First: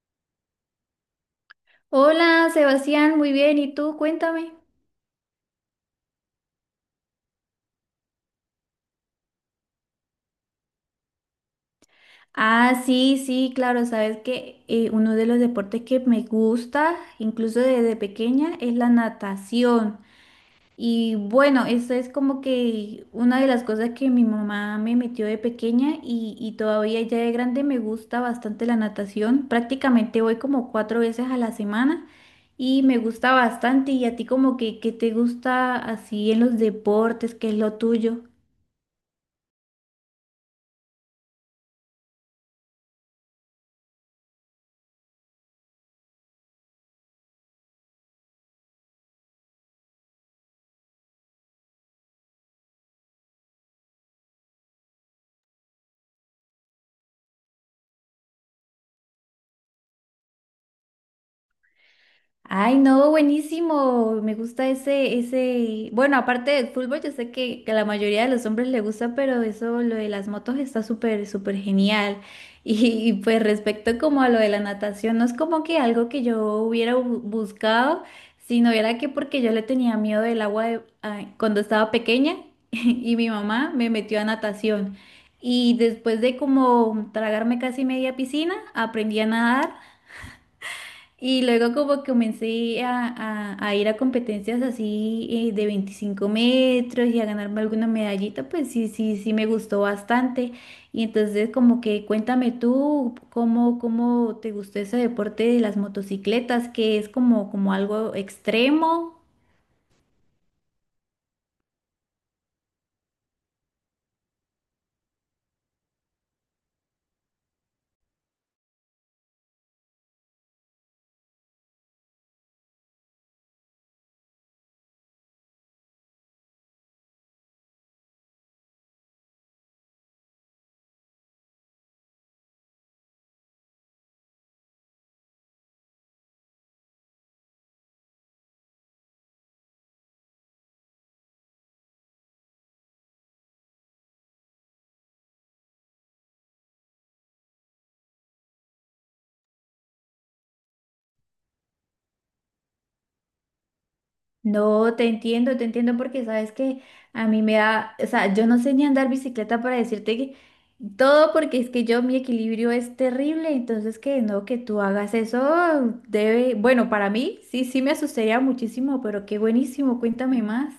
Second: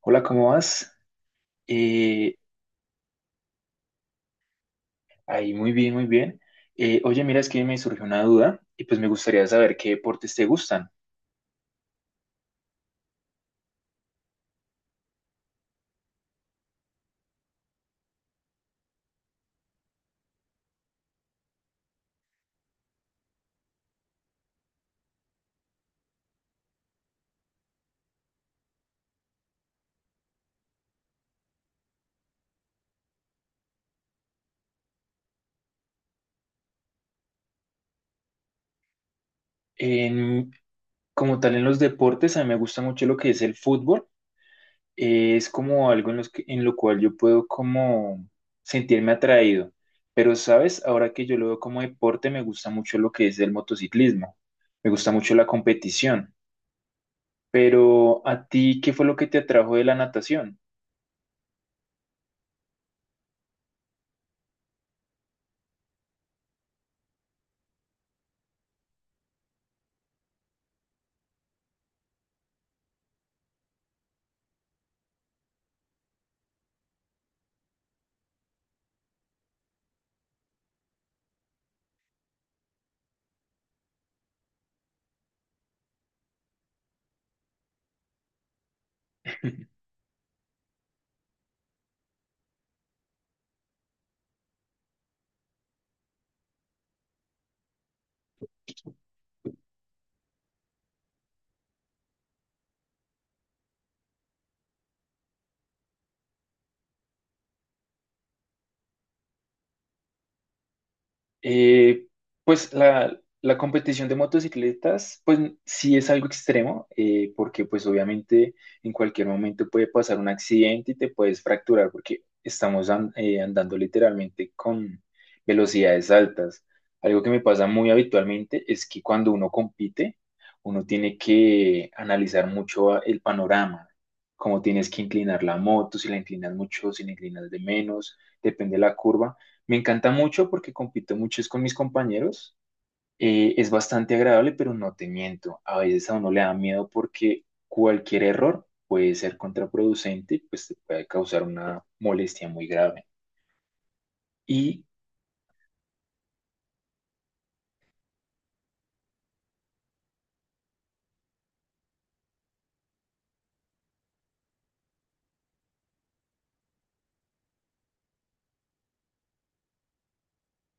Hola, ¿cómo vas? Eh, Hola, Sebastián, muy bien. ¿Y tú? Cuéntame. Ahí, muy bien, muy bien. Oye, mira, es que me surgió una duda y pues me gustaría saber qué deportes te gustan. Ah, sí, sí, claro. Sabes que uno de los deportes que me gusta, incluso desde pequeña, es la natación. Y bueno, eso es como que una de las cosas que mi mamá me metió de pequeña y todavía ya de grande me gusta bastante la natación. Prácticamente voy como cuatro veces a la semana y me gusta bastante. ¿Y a ti como que qué te gusta así en los deportes? ¿Qué es lo tuyo? En- Como tal, en los deportes, a mí me gusta mucho lo que es el fútbol. Es como algo en lo cual yo puedo como sentirme atraído. Pero, ¿sabes? Ahora que yo lo veo como deporte, me gusta mucho lo que es el motociclismo. Me gusta mucho la competición. Pero, ¿a ti qué fue lo que te atrajo de la natación? Ay, no, buenísimo. Me gusta ese, ese. Bueno, aparte del fútbol, yo sé que la mayoría de los hombres le gusta, pero eso, lo de las motos está súper, súper genial. Pues respecto como a lo de la natación, no es como que algo que yo hubiera buscado, sino era que porque yo le tenía miedo del agua ay, cuando estaba pequeña y mi mamá me metió a natación. Y después de como tragarme casi media piscina, aprendí a nadar. Y luego como comencé a ir a competencias así de 25 m y a ganarme alguna medallita, pues sí, sí, sí me gustó bastante. Y entonces como que cuéntame tú cómo te gustó ese deporte de las motocicletas, que es como, como algo extremo. Eh, pues la competición de motocicletas, pues sí es algo extremo, porque pues obviamente en cualquier momento puede pasar un accidente y te puedes fracturar porque estamos andando literalmente con velocidades altas. Algo que me pasa muy habitualmente es que cuando uno compite, uno tiene que analizar mucho el panorama, cómo tienes que inclinar la moto, si la inclinas mucho, si la inclinas de menos, depende de la curva. Me encanta mucho porque compito mucho es con mis compañeros. Es bastante agradable, pero no te miento. A veces a uno le da miedo porque cualquier error puede ser contraproducente, pues te puede causar una molestia muy grave. Y No, te entiendo porque sabes que a mí me da, o sea, yo no sé ni andar bicicleta para decirte que todo porque es que yo mi equilibrio es terrible, entonces que no, que tú hagas eso debe, bueno, para mí sí, sí me asustaría muchísimo, pero qué buenísimo, cuéntame más.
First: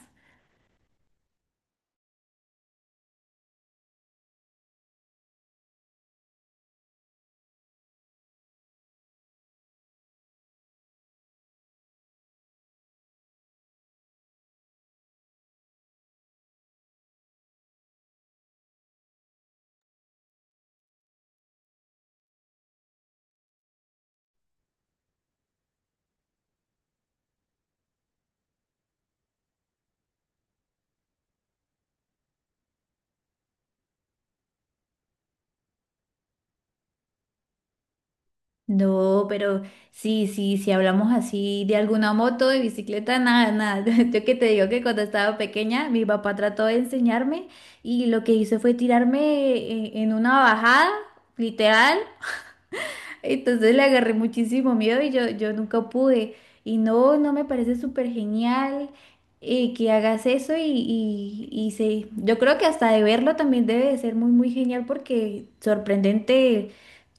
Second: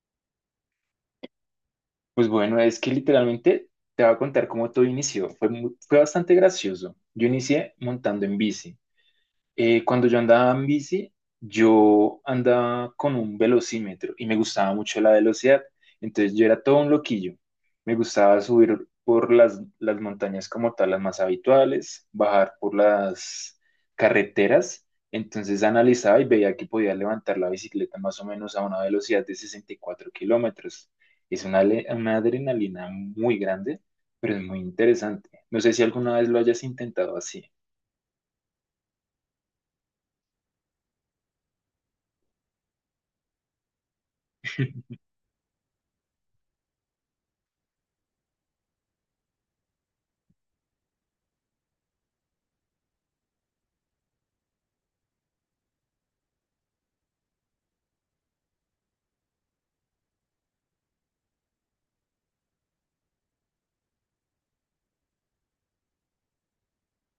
pues bueno, es que literalmente te voy a contar cómo todo inició. Fue bastante gracioso. Yo inicié montando en bici. Cuando yo andaba en bici, yo andaba con un velocímetro y me gustaba mucho la velocidad. Entonces yo era todo un loquillo. Me gustaba subir por las montañas como tal, las más habituales, bajar por las carreteras. Entonces analizaba y veía que podía levantar la bicicleta más o menos a una velocidad de 64 kilómetros. Es una adrenalina muy grande, pero es muy interesante. No sé si alguna vez lo hayas intentado así. No, pero sí, si hablamos así de alguna moto, de bicicleta, nada, nada. Yo que te digo que cuando estaba pequeña, mi papá trató de enseñarme y lo que hizo fue tirarme en una bajada, literal. Entonces le agarré muchísimo miedo y yo nunca pude. Y no, no me parece súper genial que hagas eso y sí, yo creo que hasta de verlo también debe de ser muy, muy genial porque sorprendente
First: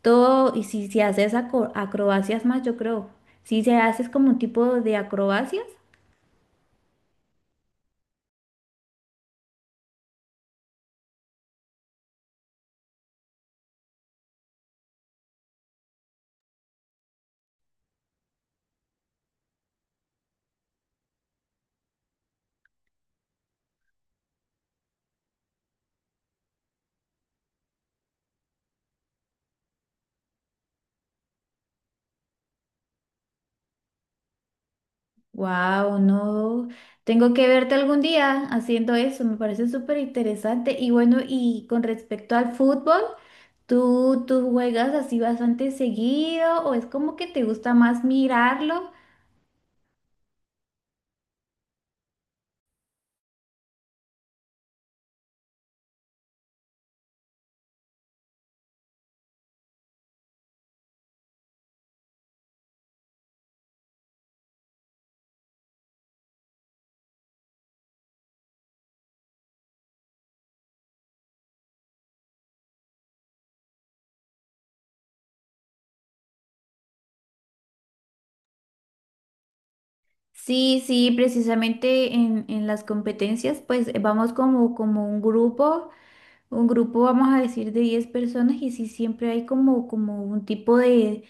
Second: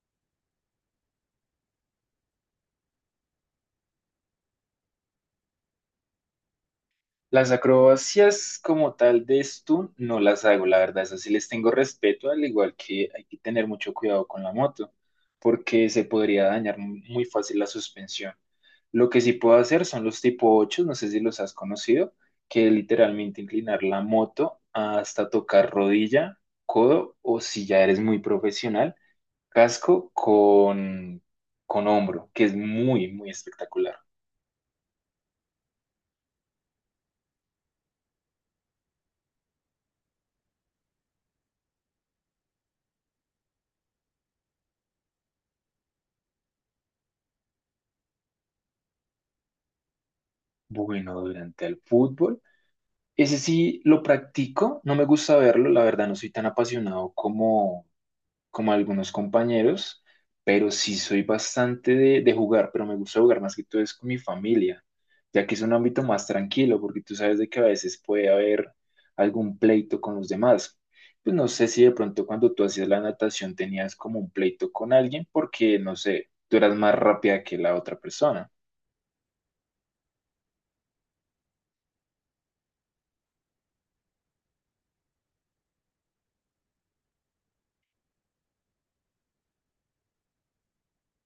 todo y si haces acrobacias más, yo creo, si se haces como un tipo de acrobacias, Las acrobacias como tal de esto no las hago, la verdad, esas sí les tengo respeto, al igual que hay que tener mucho cuidado con la moto, porque se podría dañar muy fácil la suspensión. Lo que sí puedo hacer son los tipo 8, no sé si los has conocido, que es literalmente inclinar la moto hasta tocar rodilla, codo, o si ya eres muy profesional, casco con hombro, que es muy, muy espectacular. wow, no, tengo que verte algún día haciendo eso, me parece súper interesante. Y bueno, y con respecto al fútbol. ¿Tú juegas así bastante seguido o es como que te gusta más mirarlo? Bueno, durante el fútbol. Ese sí lo practico, no me gusta verlo, la verdad no soy tan apasionado como, como algunos compañeros, pero sí soy bastante de jugar, pero me gusta jugar más que todo es con mi familia, ya que es un ámbito más tranquilo, porque tú sabes de que a veces puede haber algún pleito con los demás. Pues no sé si de pronto cuando tú hacías la natación tenías como un pleito con alguien, porque no sé, tú eras más rápida que la otra persona. Sí, sí, precisamente en las competencias pues vamos como un grupo vamos a decir de 10 personas y sí siempre hay como un tipo de,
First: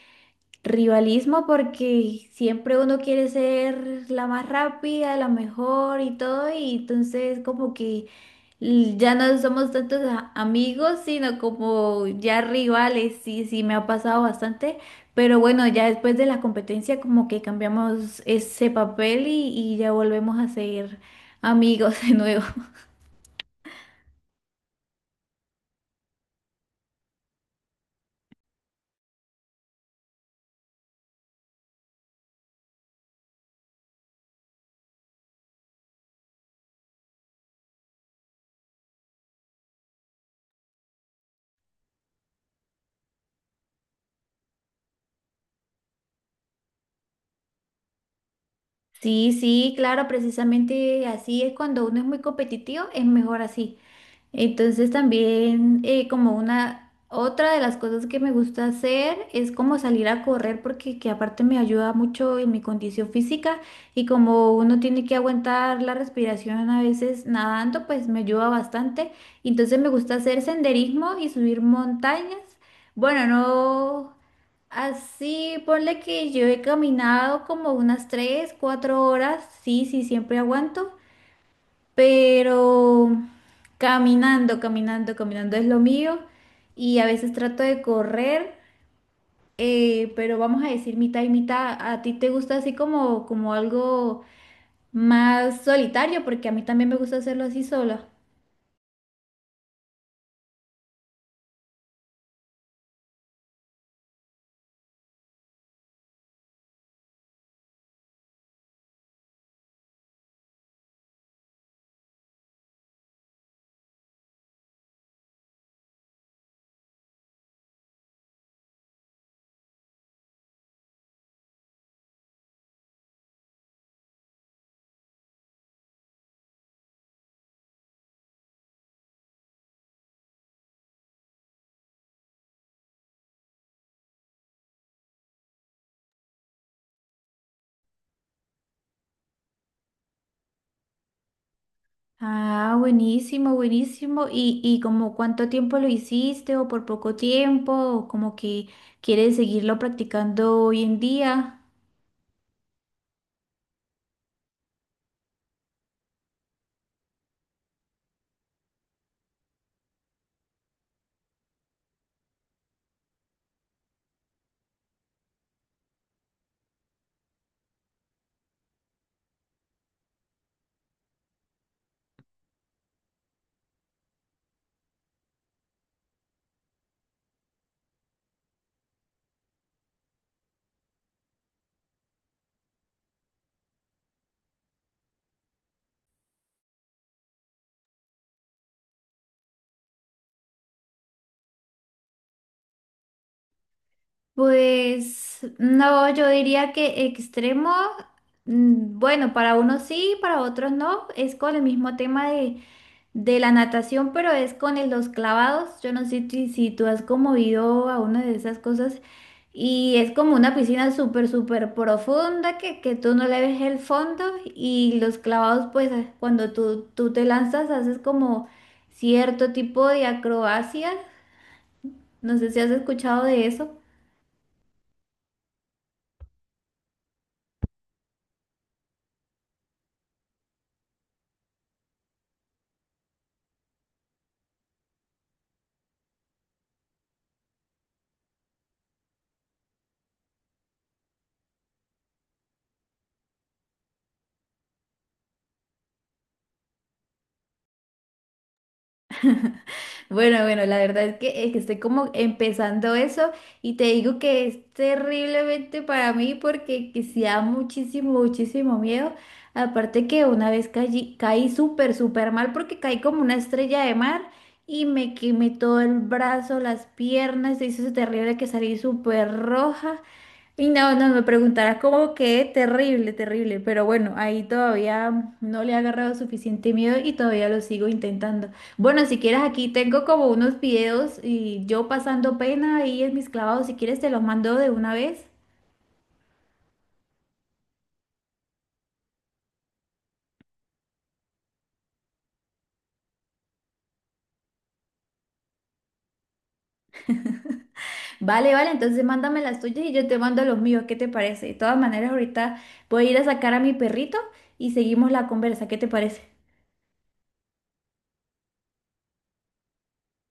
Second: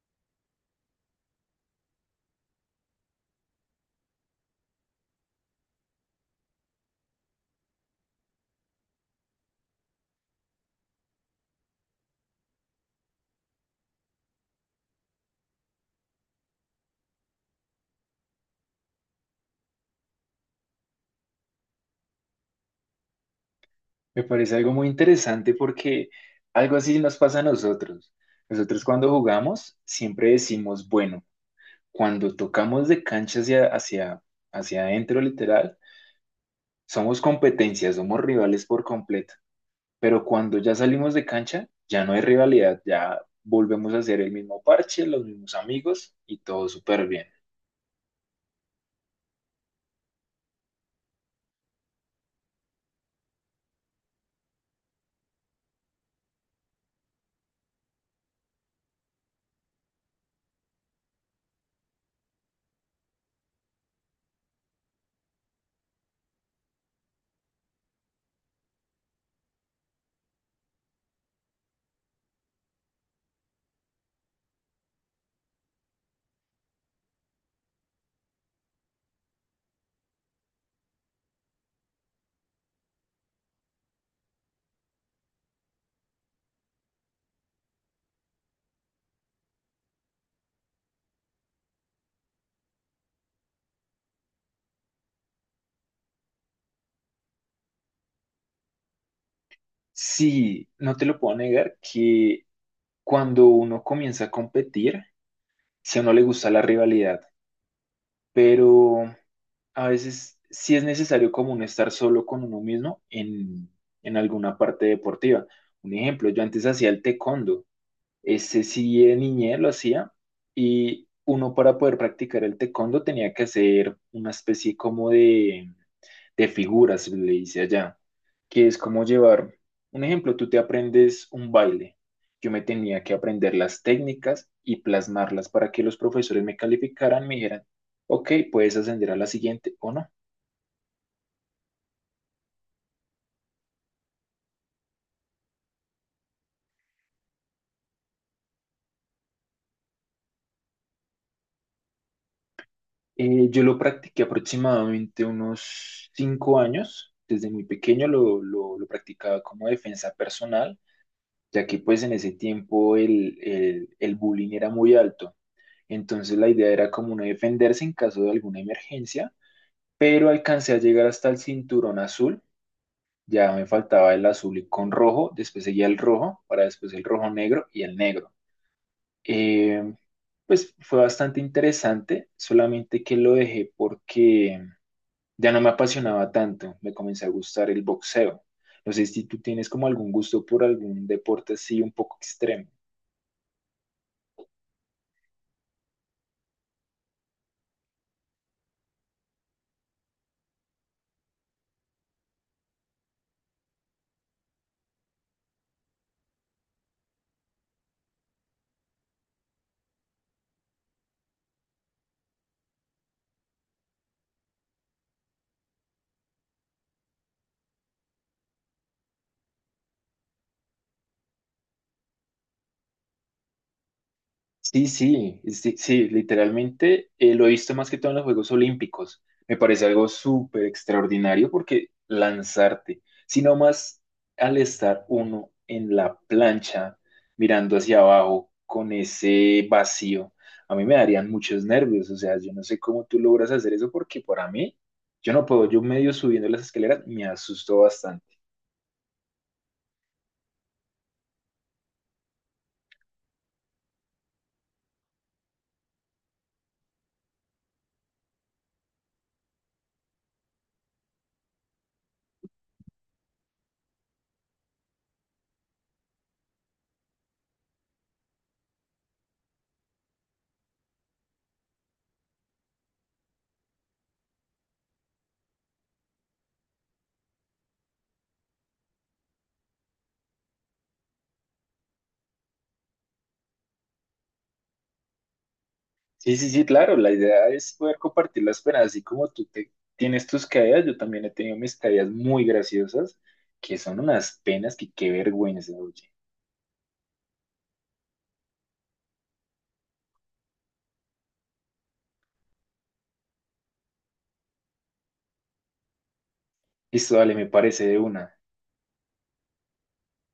rivalismo porque siempre uno quiere ser la más rápida, la mejor y todo, y entonces como que ya no somos tantos amigos, sino como ya rivales, sí, sí, me ha pasado bastante, pero bueno, ya después de la competencia como que cambiamos ese papel y ya volvemos a ser amigos de nuevo. Me parece algo muy interesante porque algo así nos pasa a nosotros. Nosotros cuando jugamos siempre decimos, bueno, cuando tocamos de cancha hacia adentro literal, somos competencia, somos rivales por completo. Pero cuando ya salimos de cancha, ya no hay rivalidad, ya volvemos a ser el mismo parche, los mismos amigos y todo súper bien. Sí, sí, claro, precisamente así es cuando uno es muy competitivo, es mejor así. Entonces también como una otra de las cosas que me gusta hacer es como salir a correr porque que aparte me ayuda mucho en mi condición física y como uno tiene que aguantar la respiración a veces nadando, pues me ayuda bastante. Entonces me gusta hacer senderismo y subir montañas. Bueno, no así, ponle que yo he caminado como unas 3 4 horas, sí, sí, siempre aguanto pero caminando, caminando, caminando es lo mío y a veces trato de correr, pero vamos a decir mitad y mitad. ¿A ti te gusta así como algo más solitario? Porque a mí también me gusta hacerlo así sola. Sí, no te lo puedo negar que cuando uno comienza a competir, si a uno le gusta la rivalidad, pero a veces sí es necesario como uno estar solo con uno mismo en alguna parte deportiva. Un ejemplo, yo antes hacía el taekwondo, ese sí de niñez lo hacía y uno para poder practicar el taekwondo tenía que hacer una especie como de figuras, le dice allá, que es como llevar, un ejemplo, tú te aprendes un baile. Yo me tenía que aprender las técnicas y plasmarlas para que los profesores me calificaran, me dijeran, ok, puedes ascender a la siguiente o no. Ah, buenísimo, buenísimo. ¿Y como cuánto tiempo lo hiciste o por poco tiempo o como que quieres seguirlo practicando hoy en día? Yo lo practiqué aproximadamente unos 5 años. Desde muy pequeño lo practicaba como defensa personal, ya que pues en ese tiempo el bullying era muy alto. Entonces la idea era como uno defenderse en caso de alguna emergencia, pero alcancé a llegar hasta el cinturón azul. Ya me faltaba el azul y con rojo, después seguía el rojo, para después el rojo negro y el negro. Eh, pues fue bastante interesante, solamente que lo dejé porque ya no me apasionaba tanto, me comenzó a gustar el boxeo. No sé si tú tienes como algún gusto por algún deporte así un poco extremo. Pues no, yo diría que extremo, mm, bueno, para unos sí, para otros no, es con el mismo tema de la natación, pero es con los clavados, yo no sé si tú has conmovido a una de esas cosas y es como una piscina súper, súper profunda que tú no le ves el fondo y los clavados, pues ah, cuando tú te lanzas haces como cierto tipo de acrobacias, no sé si has escuchado de eso. Sí, sí, sí, sí, literalmente lo he visto más que todo en los Juegos Olímpicos. Me parece algo súper extraordinario porque lanzarte, sino más al estar uno en la plancha mirando hacia abajo con ese vacío, a mí me darían muchos nervios. O sea, yo no sé cómo tú logras hacer eso porque para mí, yo no puedo, yo medio subiendo las escaleras me asusto bastante. Bueno, bueno, la verdad es que estoy como empezando eso y te digo que es terriblemente para mí porque que sí da muchísimo, muchísimo miedo. Aparte que una vez caí súper, súper mal porque caí como una estrella de mar y me quemé todo el brazo, las piernas, se hizo terrible que salí súper roja. Y no, no, me preguntarás como que terrible, terrible, pero bueno, ahí todavía no le he agarrado suficiente miedo y todavía lo sigo intentando. Bueno, si quieres aquí tengo como unos videos y yo pasando pena ahí en mis clavados, si quieres te los mando de una vez. Sí, sí, sí, claro, la idea es poder compartir las penas, así como tú tienes tus caídas, yo también he tenido mis caídas muy graciosas, que son unas penas que qué vergüenza, oye. Vale, vale, entonces mándame las tuyas y yo te mando los míos, ¿qué te parece? De todas maneras, ahorita voy a ir a sacar a mi perrito y seguimos la conversa, ¿qué te parece? Listo, dale, me parece de una.